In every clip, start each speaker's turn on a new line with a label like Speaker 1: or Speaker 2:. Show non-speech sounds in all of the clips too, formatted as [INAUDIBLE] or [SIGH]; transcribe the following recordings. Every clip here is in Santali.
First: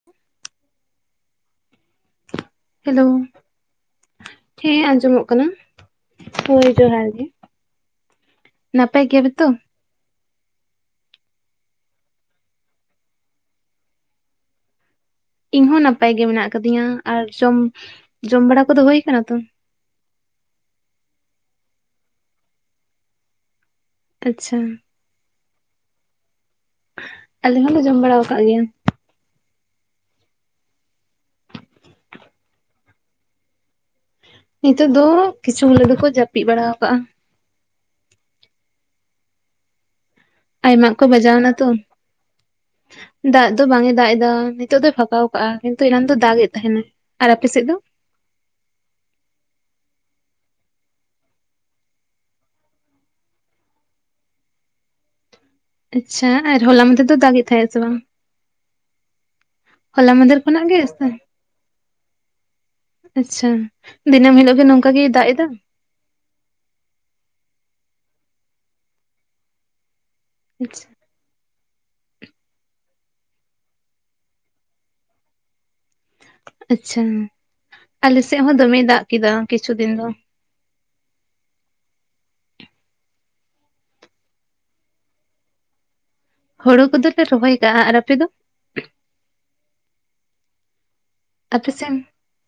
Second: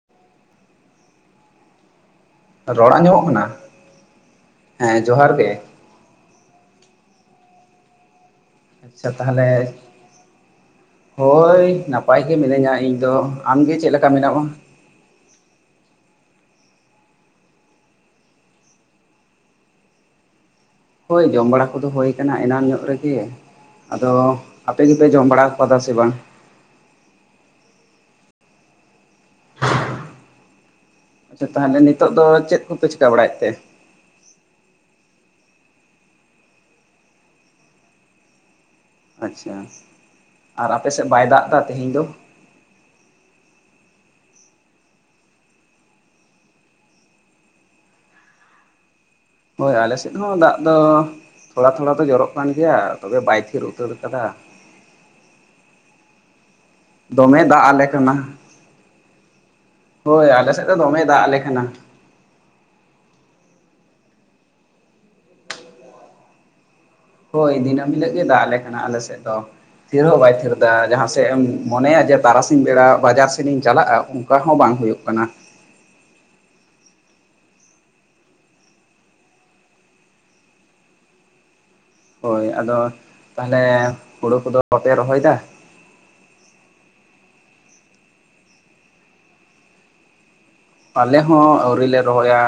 Speaker 1: [INAUDIBLE]
Speaker 2: ᱨᱚᱲ
Speaker 1: ᱦᱮᱞᱳ
Speaker 2: ᱟᱸᱡᱚᱢᱚᱜ ᱠᱟᱱᱟ
Speaker 1: ᱦᱮᱸ ᱟᱸᱡᱚᱢᱚᱜ
Speaker 2: ᱡᱚᱦᱟᱨ
Speaker 1: ᱠᱟᱱᱟ᱾
Speaker 2: ᱜᱮ
Speaker 1: ᱦᱳᱭ ᱡᱚᱦᱟᱨ ᱜᱮ᱾ ᱱᱟᱯᱟᱭ
Speaker 2: ᱟᱪᱪᱷᱟ
Speaker 1: ᱜᱮᱭᱟᱯᱮ ᱛᱚ
Speaker 2: ᱛᱟᱦᱟᱞᱮ, ᱦᱳᱭ ᱱᱟᱯᱟᱭ ᱜᱮ ᱢᱤᱱᱟᱹᱧᱟ ᱤᱧ ᱫᱚ ᱟᱢᱜᱮ ᱪᱮᱫ ᱞᱮᱠᱟ ᱢᱮᱱᱟᱢᱟ?
Speaker 1: ᱤᱧ ᱦᱚᱸ ᱱᱟᱯᱟᱭ ᱜᱮ ᱢᱮᱱᱟᱜ ᱟᱠᱟᱫᱤᱧᱟ ᱾ ᱟᱨ ᱡᱚᱢ ᱡᱚᱢ ᱵᱟᱲᱟ ᱠᱚᱫᱚ ᱦᱳᱭ ᱟᱠᱟᱱᱟ ᱛᱚ?
Speaker 2: ᱦᱳᱭ ᱡᱚᱢ ᱵᱟᱲᱟ ᱠᱚᱫᱚ ᱦᱳᱭ ᱠᱟᱱᱟ ᱮᱱᱟᱱᱝ ᱧᱚᱜ ᱨᱮᱜᱮ ᱟᱫᱚ
Speaker 1: ᱟᱪᱪᱷᱟ
Speaker 2: ᱟᱯᱮ ᱜᱮ? ᱯᱮ ᱡᱚᱢ ᱵᱟᱲᱟ ᱟᱠᱟᱫᱟ ᱥᱮ ᱵᱟᱝ?
Speaker 1: ᱟᱞᱮ ᱦᱚᱞᱮ ᱡᱚᱢ ᱵᱟᱲᱟ ᱟᱠᱟᱜ ᱜᱮᱭᱟ᱾
Speaker 2: ᱟᱪᱪᱷᱟ ᱛᱟᱦᱮᱞᱮ ᱱᱤᱛᱚᱜ ᱫᱚ ᱪᱮᱫ ᱠᱚᱯᱮ ᱪᱤᱠᱟᱹ ᱵᱟᱲᱟᱭᱮᱫ ᱛᱮ?
Speaker 1: ᱱᱤᱛᱚᱜ ᱫᱚ ᱠᱤᱪᱷᱩ ᱦᱚᱲ ᱫᱚᱠᱚ ᱡᱟᱹᱯᱤᱫ ᱵᱟᱲᱟ ᱟᱠᱟᱜᱼᱟ᱾
Speaker 2: ᱟᱪᱪᱷᱟ ᱟᱨ
Speaker 1: ᱟᱭᱢᱟ
Speaker 2: ᱟᱯᱮ
Speaker 1: ᱠᱚ
Speaker 2: ᱥᱮᱫ ᱵᱟᱭ ᱫᱟᱜ
Speaker 1: ᱵᱟᱡᱟᱣᱱᱟ
Speaker 2: ᱫᱟ
Speaker 1: ᱛᱚ
Speaker 2: ᱛᱮᱦᱮᱧ ᱫᱚ?
Speaker 1: ᱫᱟᱜ ᱫᱚ ᱵᱟᱝ ᱮ ᱫᱟᱜ ᱮᱫᱟ ᱱᱤᱛᱚᱜ ᱫᱚᱭ ᱯᱷᱟᱸᱠᱟᱣ ᱠᱟᱜᱼᱟ ᱠᱤᱱᱛᱩ ᱮᱱᱟᱱ ᱫᱚ ᱫᱟᱜ ᱮᱫ ᱛᱟᱦᱮᱸᱱᱟ᱾ ᱟᱨ ᱟᱯᱮ ᱥᱮᱫ ᱫᱚ?
Speaker 2: ᱦᱳᱭ ᱟᱞᱮᱥᱮᱫ ᱦᱚᱸ ᱫᱟᱜ ᱫᱚ ᱛᱷᱚᱲᱟ ᱛᱷᱚᱲᱟ ᱫᱚ ᱡᱚᱨᱚᱜ ᱠᱟᱱ ᱜᱮᱭᱟ ᱛᱚᱵᱮ ᱵᱟᱭ ᱛᱷᱤᱨ ᱩᱛᱟᱹᱨ ᱠᱟᱫᱟ᱾
Speaker 1: ᱟᱪᱪᱷᱟ ᱟᱨ ᱦᱚᱞᱟ ᱢᱟᱸᱫᱷᱮᱨ ᱫᱚ
Speaker 2: ᱫᱚᱢᱮ
Speaker 1: ᱫᱟᱜᱮᱫ
Speaker 2: ᱫᱟᱜ
Speaker 1: ᱛᱟᱦᱮᱸᱜᱼᱟ ᱥᱮ
Speaker 2: ᱟᱞᱮ
Speaker 1: ᱵᱟᱝ?
Speaker 2: ᱠᱟᱱᱟ
Speaker 1: ᱦᱚᱞᱟ
Speaker 2: ᱦᱳᱭ
Speaker 1: ᱢᱟᱫᱷᱮᱨ
Speaker 2: ᱟᱞᱮ ᱥᱮᱫ
Speaker 1: ᱠᱷᱚᱱᱟᱜ
Speaker 2: ᱫᱚ
Speaker 1: ᱜᱮ
Speaker 2: ᱫᱚᱢᱮ
Speaker 1: ᱥᱮ
Speaker 2: ᱫᱟᱜ ᱟᱞᱮ ᱠᱟᱱᱟ
Speaker 1: ᱟᱸᱪᱪᱷᱟ ᱫᱤᱱᱟᱹᱢ ᱦᱤᱞᱳᱜ ᱜᱮ ᱱᱚᱝᱠᱟ ᱜᱤᱭ ᱫᱟᱜ ᱮᱫᱟ?
Speaker 2: ᱦᱳᱭ ᱫᱤᱱᱟᱹᱢ ᱦᱤᱞᱳᱜ ᱜᱮ ᱫᱟᱜ ᱟᱞᱮ ᱠᱟᱱᱟ ᱟᱞᱮ ᱥᱮᱫ ᱫᱚ, ᱛᱷᱤᱨ ᱦᱚᱸ ᱵᱟᱭ ᱛᱷᱤᱨ ᱮᱫᱟ
Speaker 1: ᱟᱪᱪᱷᱟ
Speaker 2: ᱡᱟᱦᱟᱸ ᱥᱮᱜ ᱮᱢ ᱢᱚᱱᱮᱭᱟ ᱡᱮ ᱛᱟᱨᱟᱥᱤᱧ ᱵᱮᱲᱟ ᱵᱟᱡᱟᱨ ᱥᱮᱱ ᱤᱧ ᱪᱟᱞᱟᱜᱼᱟ, ᱚᱱᱠᱟ ᱦᱚᱸ ᱵᱟᱝ ᱦᱳᱭᱳᱜ ᱠᱟᱱᱟ᱾
Speaker 1: ᱟᱸᱪᱪᱷᱟᱸ ᱟᱞᱮ ᱥᱮᱜ ᱦᱚᱸ ᱫᱚᱢᱮᱭ ᱫᱟᱜ ᱠᱮᱫᱟ ᱠᱤᱪᱷᱩ ᱫᱤᱱ ᱫᱚ᱾
Speaker 2: ᱦᱳᱭ ᱟᱫᱚ ᱛᱟᱦᱚᱞᱮ ᱦᱳᱲᱳ ᱠᱚᱫᱚ ᱵᱟᱯᱮ ᱨᱚᱦᱚᱭᱮᱫᱟ?
Speaker 1: ᱦᱳᱲᱳ ᱠᱚᱫᱚᱞᱮ ᱨᱚᱦᱚᱭ ᱠᱟᱜᱼᱟ, ᱟᱨ ᱟᱯᱮ ᱫᱚ?
Speaker 2: ᱟᱞᱮ ᱦᱚᱸ
Speaker 1: ᱟᱯᱮ
Speaker 2: ᱟᱹᱣᱨᱤ
Speaker 1: ᱥᱮᱱ
Speaker 2: ᱞᱮ ᱨᱚᱦᱚᱭᱟ᱾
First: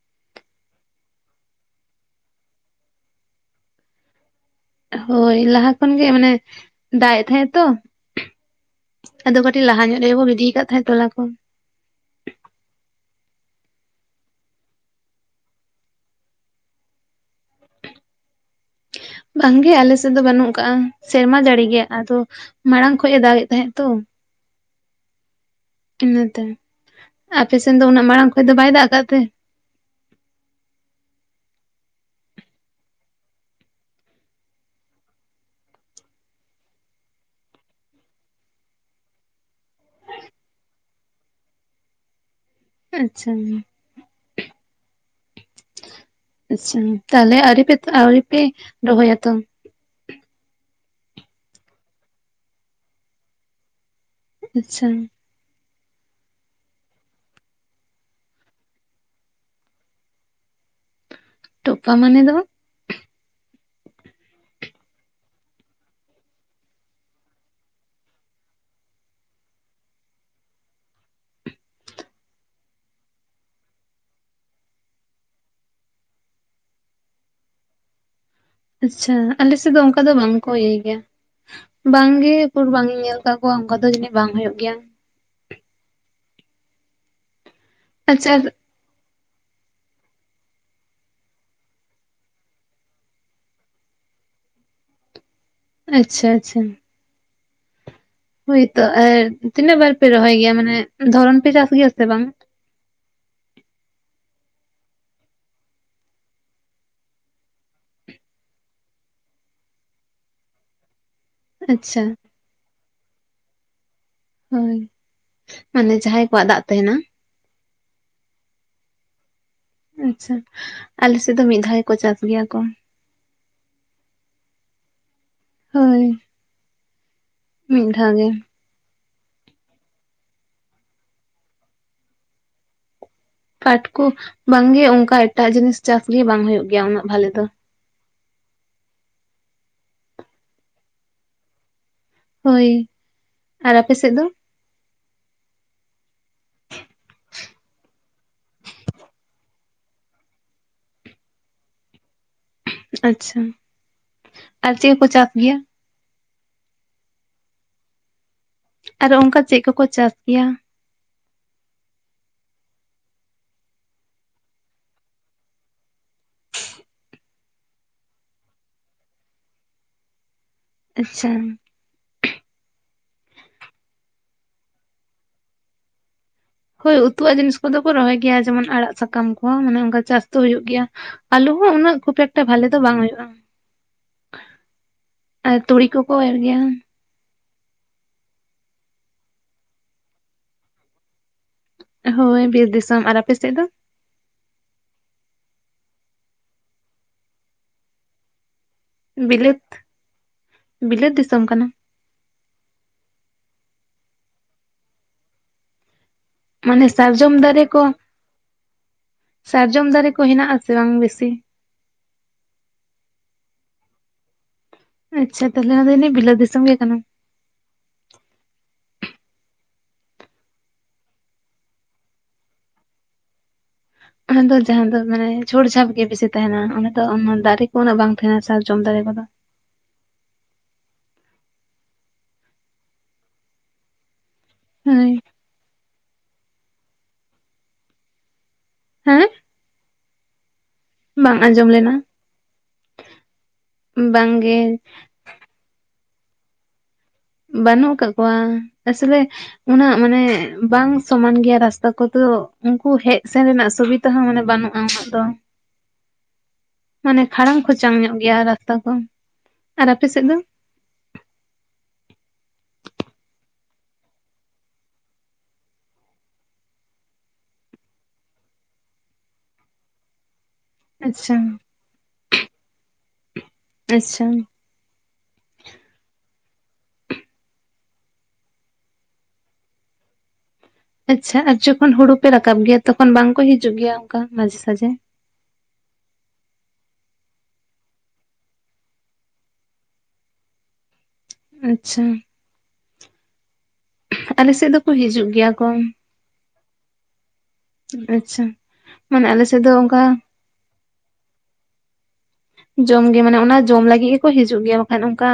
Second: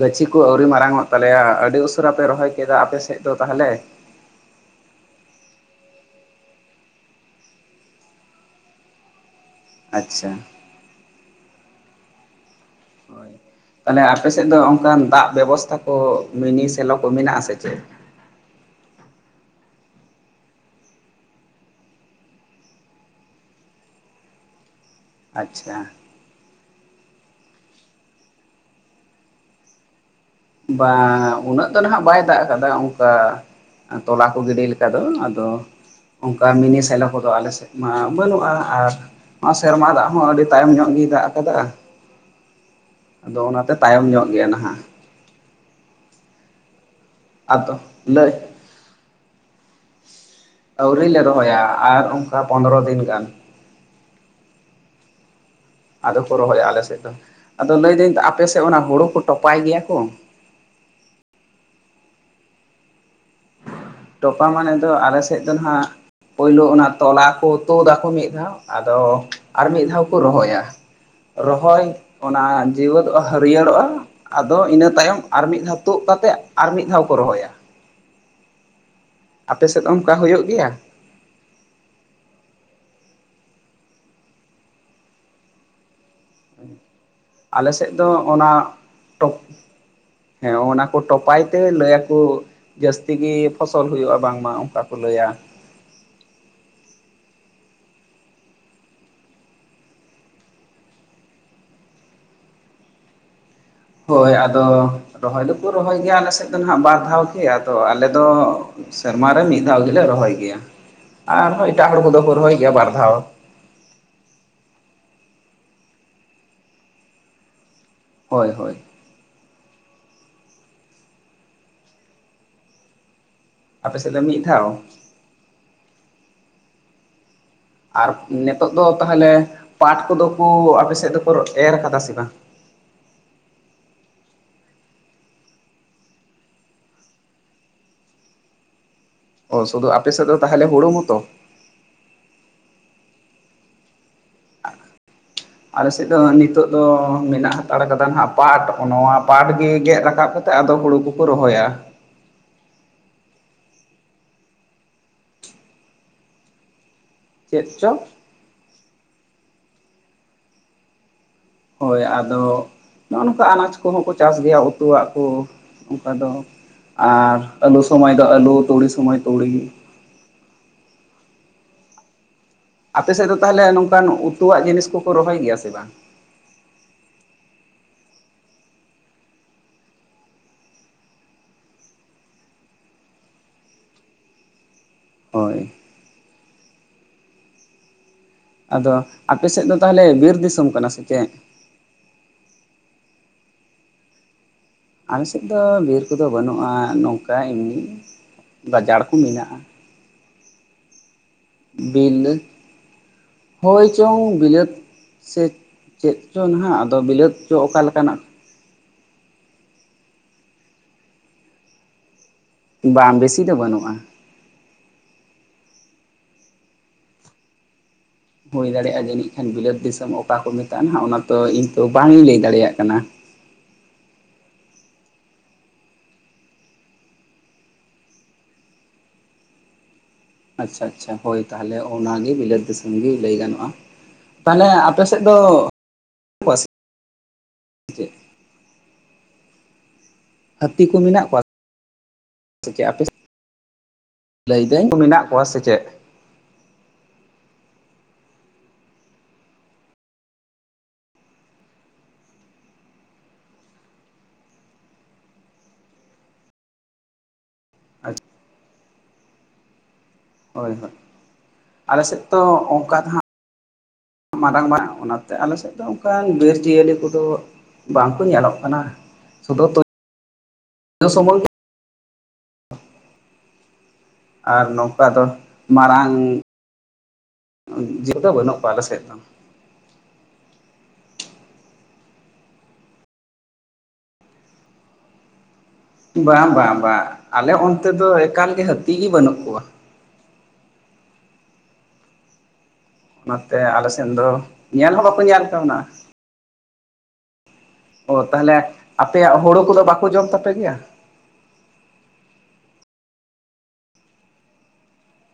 Speaker 2: ᱜᱟᱹᱪᱷᱤ ᱠᱚ ᱟᱹᱣᱨᱤ ᱢᱟᱨᱟᱝᱼᱚᱜ ᱛᱟᱞᱮᱭᱟ᱾ ᱟᱹᱰᱤ ᱩᱥᱟᱹᱨᱟ ᱯᱮ ᱨᱚᱦᱚᱭ ᱠᱮᱫᱟ ᱟᱯᱮ ᱥᱮᱫ ᱫᱚ ᱛᱟᱦᱚᱞᱮ?
Speaker 1: ᱦᱳᱭ, ᱞᱟᱦᱟ ᱠᱷᱚᱱ ᱜᱮ ᱢᱟᱱᱮ ᱫᱟᱜ ᱮᱫ ᱛᱟᱦᱮᱸᱜᱼᱟ ᱛᱚ᱾ ᱟᱫᱚ ᱠᱟᱹᱴᱤᱡ ᱞᱟᱦᱟ ᱧᱚᱜ ᱨᱮᱜᱮ ᱠᱚ
Speaker 2: ᱟᱪᱪᱷᱟ
Speaker 1: ᱜᱤᱰᱤᱤᱭ ᱟᱠᱟᱫ ᱛᱟᱦᱮᱸᱫ ᱛᱚᱞᱟ ᱠᱚ᱾
Speaker 2: ᱦᱳᱭ ᱛᱟᱦᱞᱮ ᱟᱯᱮ ᱥᱮᱫ ᱫᱚ ᱚᱱᱠᱟᱱ ᱫᱟᱜ ᱵᱮᱵᱚᱥᱛᱷᱟ ᱠᱚ ᱢᱤᱱᱤ ᱥᱮᱞᱚ ᱠᱚ ᱢᱮᱱᱟᱜᱼᱟ ᱥᱮ ᱪᱮᱫ?
Speaker 1: ᱵᱟᱝ ᱜᱮ ᱟᱞᱮ ᱥᱮᱫ ᱫᱚ ᱵᱟᱹᱱᱩᱜ ᱟᱠᱟᱜᱼᱟ, ᱥᱮᱨᱢᱟ ᱡᱟᱹᱲᱤ ᱜᱮ ᱟᱫᱚ ᱢᱟᱬᱟᱝ ᱠᱷᱚᱡ ᱮ ᱫᱟᱜᱮᱫ ᱛᱟᱦᱮᱸᱜ ᱛᱚ᱾
Speaker 2: ᱟᱪᱪᱷᱟ᱾
Speaker 1: ᱤᱱᱟᱹᱛᱮ, ᱟᱯᱮ ᱥᱮᱱ ᱫᱚ ᱩᱱᱟᱹᱜ ᱢᱟᱲᱟᱝ ᱠᱷᱚᱡ ᱫᱚ ᱵᱟᱭ ᱫᱟᱜ ᱠᱟᱜ ᱛᱮ?
Speaker 2: ᱵᱟᱝ ᱩᱱᱟᱹᱜ ᱫᱚ ᱱᱟᱦᱟᱜ ᱵᱟᱭ ᱫᱟᱜ ᱟᱠᱟᱫᱟ, ᱚᱝᱠᱟ ᱛᱚᱞᱟ ᱠᱚ ᱜᱤᱰᱤ ᱞᱮᱠᱟ ᱫᱚ ᱟᱫᱚ ᱚᱝᱠᱟ ᱢᱤᱱᱤ ᱥᱮᱞᱚ ᱠᱚᱫᱚ ᱟᱞᱮ ᱥᱮᱫ ᱢᱟ ᱵᱟᱹᱱᱩᱜᱼᱟ ᱟᱨ ᱱᱚᱶᱟ ᱥᱮᱨᱢᱟ ᱫᱟᱜ ᱦᱚᱸ ᱟᱹᱰᱤ ᱛᱟᱭᱚᱢ ᱧᱚᱜ ᱜᱤᱭ ᱫᱟᱜ ᱟᱠᱟᱫᱟ᱾
Speaker 1: ᱟᱪᱪᱷᱟ
Speaker 2: ᱟᱫᱚ ᱚᱱᱟᱛᱮ ᱛᱟᱭᱚᱢ ᱧᱚᱜ ᱜᱮᱭᱟ ᱱᱟᱦᱟᱜ᱾
Speaker 1: ᱟᱪᱪᱷᱟ ᱛᱟᱦᱚᱞᱮ ᱟᱹᱣᱨᱤ ᱯᱮ
Speaker 2: ᱟᱫᱚ
Speaker 1: ᱟᱹᱣᱨᱤ
Speaker 2: ᱞᱟᱹᱭ
Speaker 1: ᱯᱮ ᱨᱚᱦᱚᱭᱟ ᱛᱚ?
Speaker 2: ᱟᱹᱣᱨᱤ ᱞᱮ ᱨᱚᱦᱚᱭᱟ ᱟᱨ ᱚᱱᱠᱟ ᱯᱚᱸᱫᱨᱚ ᱫᱤᱱ ᱜᱟᱱ᱾
Speaker 1: ᱟᱪᱪᱷᱟ᱾
Speaker 2: ᱟᱫᱚ ᱠᱚ ᱨᱚᱦᱚᱭᱟ ᱟᱞᱮ ᱥᱮᱫ ᱫᱚ, ᱟᱫᱚ ᱞᱟᱹᱭᱫᱟᱹᱧ ᱟᱯᱮ ᱥᱮᱫ ᱚᱱᱟ ᱦᱩᱲᱩ ᱠᱚ ᱴᱚᱯᱟᱭ ᱜᱮᱭᱟ ᱠᱚ?
Speaker 1: ᱴᱚᱯᱟ ᱢᱟᱱᱮ ᱫᱚ?
Speaker 2: ᱴᱚᱯᱟ ᱢᱟᱱᱮ ᱫᱚ ᱟᱞᱮ ᱥᱮᱫ ᱫᱚ ᱱᱟᱦᱟᱜ ᱯᱳᱭᱞᱳ ᱚᱱᱟ ᱛᱚᱞᱟ ᱠᱚ ᱛᱳᱫᱼᱟᱠᱚ ᱢᱤᱫ ᱫᱷᱟᱣ ᱟᱫᱚ ᱟᱨ ᱢᱤᱫ ᱫᱷᱟᱣ ᱠᱚ ᱨᱚᱦᱚᱭᱟ᱾ ᱨᱚᱦᱚᱭ ᱚᱱᱟ ᱡᱤᱣᱮᱹᱫᱚᱜᱼᱟ ᱦᱟᱹᱨᱭᱟᱹᱲᱚᱜᱼᱟ ᱟᱫᱚ ᱤᱱᱟᱹ ᱛᱟᱭᱚᱢ ᱟᱨ ᱢᱤᱫ ᱫᱷᱟᱣ ᱛᱳᱜ ᱠᱟᱛᱮᱫ ᱟᱨ ᱢᱤᱫ ᱫᱷᱟᱣ ᱠᱚ ᱨᱚᱦᱚᱭᱟ᱾
Speaker 1: ᱟᱪᱪᱷᱟ ᱟᱞᱮ
Speaker 2: ᱟᱯᱮ
Speaker 1: ᱥᱮᱫ ᱫᱚ ᱚᱝᱠᱟ ᱫᱚ
Speaker 2: ᱚᱱᱠᱟ
Speaker 1: ᱵᱟᱝ
Speaker 2: ᱦᱩᱭᱩᱜ
Speaker 1: ᱠᱚ ᱤᱭᱟᱹᱭ ᱜᱮᱭᱟ᱾ ᱵᱟᱝ ᱜᱮ ᱩᱠᱩᱨ ᱵᱟᱝ ᱤᱧ ᱧᱮᱞ ᱟᱠᱟᱫ ᱠᱚᱣᱟ, ᱚᱱᱠᱟ ᱫᱚ ᱡᱟᱹᱱᱤᱡ ᱵᱟᱝ ᱦᱳᱭᱳᱜ ᱜᱮᱭᱟ᱾
Speaker 2: ᱟᱞᱮ ᱥᱮᱫ ᱫᱚ
Speaker 1: ᱟᱪᱪᱷᱟ
Speaker 2: ᱚᱱᱟ ᱴᱚᱯ ᱦᱮᱸ ᱚᱱᱟ ᱠᱚ ᱴᱚᱯᱟᱭ ᱛᱮ ᱞᱟᱹᱭ ᱟᱠᱩ ᱡᱟᱹᱥᱛᱤ ᱜᱤ ᱯᱷᱚᱥᱚᱞ ᱦᱩᱭᱩᱜᱼᱟ, ᱵᱟᱝᱢᱟ ᱚᱝᱠᱟ ᱠᱚ ᱞᱟᱹᱭᱟ᱾
Speaker 1: ᱟᱪᱪᱷᱟ ᱟᱪᱪᱷᱟ᱾ ᱦᱳᱭᱛᱚ ᱟᱨ ᱛᱤᱱᱟᱹᱜ ᱵᱟᱨ ᱯᱮ ᱨᱚᱦᱚᱭ ᱜᱮᱭᱟ ᱢᱟᱱᱮ ᱫᱷᱚᱨᱚᱱ ᱯᱮ ᱪᱟᱥ ᱜᱮᱭᱟ ᱥᱮ ᱵᱟᱝ?
Speaker 2: ᱦᱳᱭ ᱟᱫᱚ ᱨᱚᱦᱚᱭ ᱫᱚᱠᱚ ᱨᱚᱦᱚᱭ ᱜᱮᱭᱟ ᱟᱞᱮ ᱥᱮᱫ ᱫᱚ ᱦᱟᱸᱜ ᱵᱟᱨ ᱫᱷᱟᱣ ᱜᱮ, ᱟᱫᱚ ᱟᱞᱮ ᱫᱚ ᱥᱮᱨᱢᱟ ᱨᱮ ᱢᱤᱫ ᱫᱷᱟᱣ ᱜᱮᱞᱮ ᱨᱚᱦᱚᱭ ᱜᱮᱭᱟ, ᱟᱨᱦᱚᱸ ᱮᱴᱟᱜ ᱦᱚᱲ
Speaker 1: ᱟᱪᱪᱷᱟ
Speaker 2: ᱠᱚᱫᱚ ᱠᱚ ᱨᱚᱦᱚᱭ ᱜᱮᱭᱟ ᱵᱟᱨ ᱫᱷᱟᱣ᱾
Speaker 1: ᱦᱳᱭ, ᱢᱟᱱᱮ ᱡᱟᱦᱟᱸᱭ ᱠᱚᱣᱟᱜ ᱫᱟᱜ ᱛᱟᱸᱦᱮᱱᱟ᱾
Speaker 2: ᱦᱳᱭ ᱦᱳᱭ᱾
Speaker 1: ᱟᱪᱪᱷᱟ ᱟᱞᱮ ᱥᱮᱫ ᱫᱚ ᱢᱤᱫ ᱫᱷᱟᱣ ᱜᱮᱠᱚ ᱪᱟᱥ ᱜᱮᱭᱟ ᱠᱚ᱾
Speaker 2: ᱟᱯᱮ ᱥᱮᱫ ᱫᱚ ᱢᱤᱫ ᱫᱷᱟᱣ?
Speaker 1: ᱦᱳᱭ᱾ ᱢᱤᱫ ᱫᱷᱟᱣ
Speaker 2: ᱟᱨ
Speaker 1: ᱜᱮ
Speaker 2: ᱱᱤᱛᱚᱜ ᱫᱚ ᱛᱟᱦᱚᱞᱮ ᱯᱟᱴ ᱠᱚᱫᱚ ᱠᱚ ᱟᱯᱮ ᱥᱮᱫ ᱫᱚᱠᱚ ᱮᱨ ᱠᱟᱫᱟ ᱥᱮ ᱵᱟᱝ
Speaker 1: ᱯᱟᱴ ᱠᱚ ᱵᱟᱝ ᱜᱮ ᱚᱱᱠᱟ ᱮᱴᱟᱜ ᱡᱤᱱᱤᱥ ᱪᱟᱥᱜᱤ ᱵᱟᱝ ᱦᱩᱭᱩᱜ ᱜᱮᱭᱟ ᱩᱱᱟᱹᱜ ᱵᱷᱟᱞᱮ ᱫᱚᱼᱼ
Speaker 2: ᱚ ᱥᱩᱫᱩ ᱟᱯᱮ ᱥᱮᱫ ᱫᱚ ᱛᱟᱦᱚᱞᱮ ᱦᱩᱲᱩ ᱢᱚᱛᱚ
Speaker 1: ᱦᱳᱭ ᱟᱨ ᱟᱯᱮ ᱥᱮᱫ ᱫᱚᱼᱼ
Speaker 2: ᱟᱞᱮ ᱥᱮᱫ ᱫᱚ ᱱᱤᱛᱚᱜ ᱫᱚ ᱢᱮᱱᱟᱜ ᱦᱟᱛᱟᱲ ᱠᱟᱫᱟ ᱱᱟᱜ ᱯᱟᱴ ᱱᱚᱣᱟ ᱯᱟᱴ ᱜᱮ ᱜᱮᱫ ᱨᱟᱠᱟᱵ ᱠᱟᱛᱮ ᱟᱫᱚ ᱦᱩᱲᱩ ᱠᱚ ᱠᱚ ᱨᱚᱦᱚᱭᱟ
Speaker 1: ᱟᱪᱪᱷᱟ ᱟᱨ ᱪᱮᱫ ᱠᱚᱠᱚ ᱪᱟᱥ ᱜᱮᱭᱟ?
Speaker 2: ᱪᱮᱫ ᱪᱚᱼᱼ
Speaker 1: ᱟᱨᱚ ᱚᱱᱠᱟ ᱪᱮᱫ ᱠᱚᱠᱚ ᱪᱟᱥ ᱜᱮᱭᱟ?
Speaker 2: ᱦᱳᱭ ᱟᱫᱚ ᱱᱚᱜᱼᱚ ᱱᱚᱝᱠᱟ ᱟᱱᱟᱡ ᱠᱚᱦᱚᱸ ᱠᱚ ᱪᱟᱥ ᱜᱮᱭᱟ ᱩᱛᱩᱣᱟᱜ ᱠᱚ ᱚᱱᱠᱟ ᱫᱚ ᱟᱨ ᱟᱹᱞᱩ ᱥᱚᱢᱚᱭ ᱫᱚ ᱟᱹᱞᱩ ᱛᱩᱲᱤ ᱥᱚᱢᱚᱭ ᱛᱩᱲᱤ
Speaker 1: ᱟᱪᱪᱷᱟ
Speaker 2: ᱟᱯᱮ ᱥᱮᱫ ᱫᱚ ᱛᱟᱦᱚᱞᱮ ᱱᱚᱝᱠᱟᱱ ᱩᱛᱩᱣᱟᱜ ᱡᱤᱱᱤᱥ ᱠᱚᱠᱚ ᱨᱚᱦᱚᱭ ᱜᱮᱭᱟ ᱥᱮ ᱵᱟᱝ?
Speaker 1: ᱦᱳᱭ ᱩᱛᱩᱣᱟᱜ ᱡᱤᱱᱤᱥ ᱠᱚᱫᱚ ᱠᱚ ᱨᱚᱦᱚᱭ ᱜᱮᱭᱟ ᱡᱮᱢᱚᱱ ᱟᱲᱟᱜ ᱥᱟᱠᱟᱢ ᱠᱚᱦᱚᱸ ᱢᱟᱱᱮ ᱚᱱᱠᱟ ᱪᱟᱥ ᱫᱚ ᱦᱩᱭᱩᱜ ᱜᱮᱭᱟ ᱟᱹᱞᱩ ᱦᱚᱸ ᱩᱱᱟᱹᱜ ᱠᱷᱩᱵ ᱮᱠᱴᱟ ᱵᱷᱟᱞᱮ ᱫᱚ ᱵᱟᱝ ᱦᱩᱭᱩᱜᱼᱟ ᱾ ᱟᱨ
Speaker 2: ᱦᱳᱭ
Speaker 1: ᱛᱩᱲᱤ ᱠᱚᱠᱚ ᱮᱨ ᱜᱮᱭᱟ
Speaker 2: ᱟᱫᱚ ᱟᱯᱮ ᱥᱮᱫ ᱫᱚ ᱛᱟᱦᱚᱞᱮ ᱵᱤᱨ ᱫᱤᱥᱚᱢ ᱠᱟᱱᱟ ᱥᱮ ᱪᱮᱫ?
Speaker 1: ᱦᱳᱭ ᱵᱤᱨ ᱫᱤᱥᱚᱢ, ᱟᱨ ᱟᱯᱮ ᱥᱮᱫ ᱫᱚ?
Speaker 2: ᱟᱞᱮ ᱥᱮᱫ ᱫᱚ ᱵᱤᱨ ᱠᱚᱫᱚ ᱵᱟᱹᱱᱩᱜᱼᱟ ᱱᱚᱝᱠᱟ ᱮᱢᱱᱤᱼᱼ
Speaker 1: ᱵᱤᱞᱟᱹᱛ, ᱵᱤᱞᱟᱹᱛ ᱫᱤᱥᱚᱢ ᱠᱟᱱᱟ
Speaker 2: ᱵᱤᱞᱟᱹᱛ ᱦᱚᱭᱪᱚᱝ ᱵᱤᱞᱟᱹᱫ ᱥᱮ ᱪᱮᱫ ᱪᱚ ᱱᱟᱦᱟᱜ
Speaker 1: ᱢᱟᱱᱮ
Speaker 2: ᱟᱫᱚ ᱵᱤᱞᱟᱹᱛ
Speaker 1: ᱥᱟᱨᱡᱚᱢ
Speaker 2: ᱪᱚ
Speaker 1: ᱫᱟᱨᱮ
Speaker 2: ᱚᱠᱟ
Speaker 1: ᱠᱚ
Speaker 2: ᱞᱮᱠᱟᱱᱟᱜ
Speaker 1: ᱥᱟᱨᱡᱚᱢ ᱫᱟᱨᱮ ᱠᱚ ᱦᱮᱱᱟᱜ ᱟᱥᱮ ᱵᱟᱝ ᱵᱮᱥᱤ?
Speaker 2: ᱵᱟᱝ ᱵᱮᱥᱤ ᱫᱚ ᱵᱟᱹᱱᱩᱜᱼᱟ ᱾
Speaker 1: ᱟᱪᱪᱷᱟ ᱛᱟᱦᱚᱞᱮ ᱚᱱᱟ [UNINTELLIGIBLE] ᱵᱤᱞᱟᱹᱫ ᱫᱤᱥᱚᱢ ᱜᱮ ᱠᱟᱱᱟ
Speaker 2: ᱦᱩᱭ ᱫᱟᱲᱮᱭᱟᱜᱼᱟ ᱡᱟᱹᱱᱤᱡ ᱠᱷᱟᱱ ᱵᱤᱞᱟᱹᱛ ᱫᱤᱥᱚᱢ ᱚᱠᱟ ᱠᱚ ᱢᱮᱛᱟᱜᱼᱟ ᱱᱟᱦᱟᱜ ᱚᱱᱟ ᱛᱚ ᱤᱧ ᱛᱚ ᱵᱟᱝ-ᱤᱧ ᱞᱟᱹᱭ ᱫᱟᱲᱮᱭᱟᱜ ᱠᱟᱱᱟ
Speaker 1: ᱚᱸᱰᱮ ᱫᱚ ᱡᱟᱦᱟᱸ ᱫᱚ ᱢᱟᱱᱮ ᱪᱷᱩᱲ ᱡᱷᱟᱯ ᱜᱮ ᱵᱤᱥᱤ ᱛᱟᱦᱮᱱᱟ ᱚᱸᱰᱮ ᱫᱚ ᱚᱱᱟ ᱫᱟᱨᱮ ᱠᱚ ᱩᱱᱟᱹᱜ ᱵᱟᱝ ᱛᱟᱦᱮᱱᱟ ᱥᱟᱨᱡᱚᱢ ᱫᱟᱨᱮ ᱠᱚᱫᱚ
Speaker 2: ᱟᱪᱪᱷᱟ ᱟᱪᱪᱷᱟ ᱦᱳᱭ ᱛᱟᱦᱚᱞᱮ ᱚᱱᱟ ᱜᱮ ᱵᱤᱞᱟᱹᱛ ᱫᱤᱥᱚᱢ ᱜᱮ ᱞᱟᱹᱭ ᱜᱟᱱᱚᱜᱼᱟ ᱛᱟᱦᱚᱞᱮ ᱟᱯᱮ
Speaker 1: ᱦᱳᱭ
Speaker 2: ᱥᱮᱫ ᱫᱚ
Speaker 1: ᱦᱮᱸ
Speaker 2: ᱦᱟᱹᱛᱤ ᱠᱚ ᱢᱮᱱᱟᱜ
Speaker 1: ᱵᱟᱝ
Speaker 2: ᱠᱚᱣᱟ
Speaker 1: ᱟᱸᱡᱚᱢ ᱞᱮᱱᱟ
Speaker 2: ᱪ [INAUDIBLE] ᱟᱯᱮ [UNINTELLIGIBLE]
Speaker 1: ᱵᱟᱝᱜᱮ
Speaker 2: ᱞᱟᱹᱭ ᱫᱟᱹᱧ ᱢᱮᱱᱟᱜ ᱠᱚᱣᱟ ᱥᱮ ᱪᱮᱫ?
Speaker 1: ᱵᱟᱹᱱᱩᱜ ᱟᱠᱟᱫ ᱠᱚᱣᱟ ᱟᱥᱚᱞᱮ ᱩᱱᱟᱹᱜ ᱢᱟᱱᱮ ᱵᱟᱝ ᱥᱚᱢᱟᱱ ᱜᱮᱭᱟ ᱨᱟᱥᱛᱟ ᱠᱚᱫᱚ ᱩᱱᱠᱩ ᱦᱮᱡ ᱥᱮᱱ ᱨᱮᱱᱟᱜ ᱥᱩᱵᱤᱫᱟ ᱛᱮ ᱦᱚᱸ ᱢᱟᱱᱮ ᱵᱟᱹᱱᱩᱜᱼᱟ ᱩᱱᱟᱹᱜ ᱫᱚᱼᱼ ᱢᱟᱱᱮ ᱠᱷᱟᱲᱟᱝ ᱠᱷᱚᱪᱟᱝ ᱧᱚᱜ ᱜᱮᱭᱟ ᱨᱟᱥᱛᱟ ᱠᱚ, ᱟᱨ ᱟᱯᱮ ᱥᱮᱫ ᱫᱚ?
Speaker 2: ᱦᱳᱭ ᱦᱳᱭ ᱟᱞᱮ ᱥᱮᱫ ᱛᱚ ᱚᱱᱠᱟ ᱫᱚ ᱦᱟᱸᱜ ᱢᱟᱨᱟᱝ ᱢᱟᱨᱟᱝ ᱚᱱᱟ ᱛᱮ ᱟᱞᱮ ᱥᱮᱫ ᱫᱚ ᱚᱱᱠᱟᱱ ᱵᱤᱨ ᱡᱤᱭᱟᱹᱞᱤ ᱠᱚᱫᱚ ᱵᱟᱝ ᱠᱚ ᱧᱮᱞᱚᱜ ᱠᱟᱱᱟ ᱥᱩᱫᱩ
Speaker 1: ᱟᱪᱪᱷᱟ ᱟᱪᱪᱷᱟ
Speaker 2: ᱟᱨ ᱱᱚᱝᱠᱟ ᱫᱚ ᱢᱟᱨᱟᱝ, ᱡᱤᱣᱤ ᱫᱚ ᱵᱟᱹᱱᱩᱜ ᱠᱚᱣᱟ ᱟᱞᱮ ᱥᱮᱫ ᱫᱚ
Speaker 1: ᱟᱪᱪᱷᱟ ᱟᱨ ᱡᱚᱠᱷᱚᱱ ᱦᱳᱲᱳ ᱯᱮ ᱨᱟᱠᱟᱵ ᱜᱮᱭᱟ ᱛᱚᱠᱷᱚᱱ ᱵᱟᱝ ᱠᱚ ᱦᱤᱡᱩᱜ ᱜᱮᱭᱟ ᱚᱱᱠᱟ ᱢᱟᱡᱷᱮ ᱥᱟᱡᱷᱮᱼᱼ
Speaker 2: ᱵᱟᱝ ᱵᱟᱝ ᱵᱟᱝ ᱟᱞᱮ ᱚᱱᱛᱮ ᱫᱚ ᱮᱠᱟᱞ ᱜᱮ ᱦᱟᱹᱛᱤ ᱜᱤ ᱵᱟᱹᱱᱩᱜ ᱠᱚᱣᱟ᱾
Speaker 1: ᱟᱪᱪᱷᱟ
Speaker 2: ᱱᱚᱛᱮ ᱚᱱᱟᱛᱮ ᱟᱞᱮ ᱥᱮᱱ ᱫᱚ
Speaker 1: ᱟᱞᱮ ᱥᱮᱫ ᱫᱚᱠᱚ
Speaker 2: ᱧᱮᱞ ᱦᱚᱸ ᱵᱟᱠᱚ
Speaker 1: ᱦᱤᱡᱩᱜ
Speaker 2: ᱧᱮᱞ
Speaker 1: ᱜᱮᱭᱟ ᱠᱚ
Speaker 2: ᱠᱟᱣᱱᱟ᱾ ᱚ
Speaker 1: ᱟᱪᱪᱷᱟ
Speaker 2: ᱛᱟᱦᱚᱞᱮ
Speaker 1: ᱢᱟᱱᱮ
Speaker 2: ᱟᱯᱮᱭᱟᱜ
Speaker 1: ᱟᱞᱮ ᱥᱮᱫ
Speaker 2: ᱦᱳᱲᱳ
Speaker 1: ᱫᱚ
Speaker 2: ᱠᱚᱫᱚ
Speaker 1: ᱚᱱᱠᱟ
Speaker 2: ᱵᱟᱠᱚ
Speaker 1: [INAUDIBLE]
Speaker 2: ᱡᱚᱢ ᱛᱟᱯᱮ ᱜᱮᱭᱟ
Speaker 1: ᱡᱚᱢᱜᱮ ᱢᱟᱱᱮ ᱚᱱᱟ ᱡᱚᱢ ᱞᱟᱹᱜᱤᱫ ᱜᱮᱠᱚ ᱦᱤᱡᱩᱜ ᱜᱮᱭᱟ ᱵᱟᱠᱷᱟᱱ ᱚᱱᱠᱟ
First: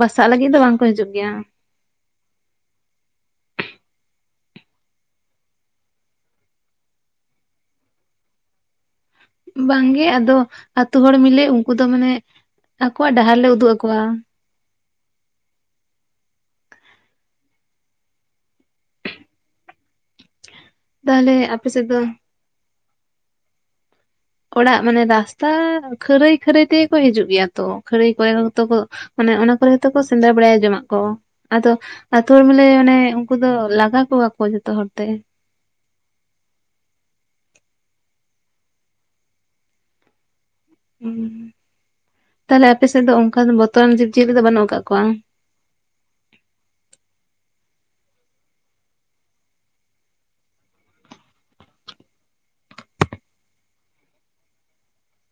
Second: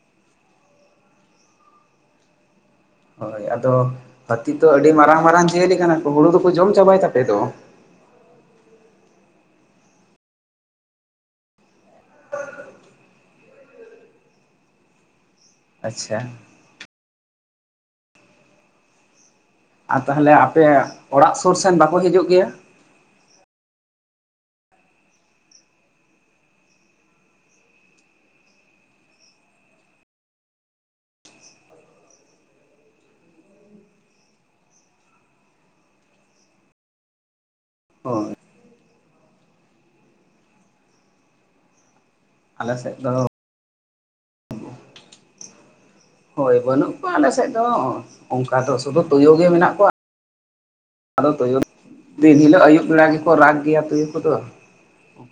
Speaker 1: ᱵᱟᱥᱟᱜ ᱞᱟᱹᱜᱤᱫ ᱫᱚ ᱵᱟᱝᱠᱚ ᱦᱤᱡᱩᱜ ᱜᱮᱭᱟ᱾
Speaker 2: ᱦᱳᱭ ᱟᱫᱚ ᱦᱟᱹᱛᱤ ᱛᱚ ᱟᱹᱰᱤ ᱢᱟᱨᱟᱝ ᱢᱟᱨᱟᱝ ᱡᱤᱭᱟᱹᱞᱤ ᱠᱟᱱᱟ ᱠᱚ ᱦᱩᱲᱩ ᱫᱚᱠᱚ ᱡᱚᱢ ᱪᱟᱵᱟᱭ ᱛᱟᱯᱮ ᱫᱚ᱾
Speaker 1: ᱵᱟᱝᱜᱮ ᱟᱫᱚ ᱟᱛᱳ ᱦᱚᱲ ᱢᱤᱞᱮ ᱩᱱᱠᱩ ᱫᱚ ᱢᱟᱱᱮ ᱟᱠᱚᱣᱟᱜ ᱰᱟᱦᱟᱨ ᱞᱮ ᱩᱫᱩᱜ ᱟᱠᱚᱣᱟ᱾
Speaker 2: ᱟᱪᱪᱷᱟ, ᱟᱨ ᱛᱟᱦᱚᱞᱮ ᱟᱯᱮᱭᱟᱜ
Speaker 1: ᱛᱟᱦᱚᱞᱮ
Speaker 2: ᱚᱲᱟᱜ ᱥᱩᱨ
Speaker 1: ᱟᱯᱮ
Speaker 2: ᱥᱮᱱ
Speaker 1: ᱥᱮᱫ
Speaker 2: ᱵᱟᱠᱚ
Speaker 1: ᱫᱚ
Speaker 2: ᱦᱤᱡᱩᱜ ᱜᱮᱭᱟ?
Speaker 1: ᱚᱲᱟᱜ ᱢᱟᱱᱮ ᱨᱟᱥᱛᱟ ᱠᱷᱟᱹᱨᱟᱹᱭ ᱠᱷᱟᱹᱨᱟᱹᱭ ᱛᱮᱜᱮ ᱠᱚ ᱦᱤᱡᱩᱜ ᱜᱮᱭᱟ ᱛᱚ ᱠᱷᱟᱹᱨᱟᱹᱭ ᱠᱚᱨᱮ ᱦᱚᱛᱚ ᱠᱚ ᱢᱟᱱᱮ ᱚᱱᱟ ᱠᱚᱨᱮ ᱦᱚᱸ ᱛᱚ ᱠᱚ ᱥᱮᱸᱫᱽᱨᱟ ᱵᱟᱲᱟᱭᱟ ᱡᱚᱢᱟᱜ ᱠᱚ ᱾ ᱟᱫᱚ ᱟᱹᱛᱩ ᱦᱚᱲ ᱢᱟᱱᱮ ᱟᱱᱮ ᱩᱱᱠᱩ ᱫᱚ ᱞᱟᱜᱟ ᱠᱚᱣᱟ ᱠᱚ ᱡᱚᱛᱚ ᱦᱚᱲ ᱛᱮ ᱾
Speaker 2: ᱚᱻ
Speaker 1: ᱛᱟᱦᱞᱮ ᱟᱯᱮ ᱥᱮᱫ ᱫᱚ ᱚᱱᱠᱟ ᱫᱚ ᱵᱚᱨᱛᱚᱢᱟᱱ ᱡᱤᱵ ᱡᱤᱭᱟᱹᱞᱤ ᱫᱚ ᱵᱟᱹᱱᱩᱜ ᱟᱠᱟᱫ ᱠᱚᱣᱟ?
Speaker 2: ᱦᱳᱭ ᱵᱟᱹᱱᱩᱜ ᱠᱚᱣᱟ ᱟᱞᱮ ᱥᱮᱫ ᱫᱚ ᱚᱱᱠᱟ ᱫᱚ ᱥᱩᱫᱩ ᱛᱩᱭᱩ ᱜᱮ ᱢᱮᱱᱟᱜ ᱠᱚᱣᱟ ᱾ ᱟᱫᱚ ᱛᱩᱭᱩ [INAUDIBLE] ᱫᱤᱱ ᱦᱤᱞᱳᱜ ᱟᱹᱭᱩᱵ ᱵᱮᱲᱟ ᱜᱮᱠᱚ ᱨᱟᱜᱽ ᱜᱮᱭᱟ ᱛᱩᱭᱩ ᱠᱚᱫᱚ ᱾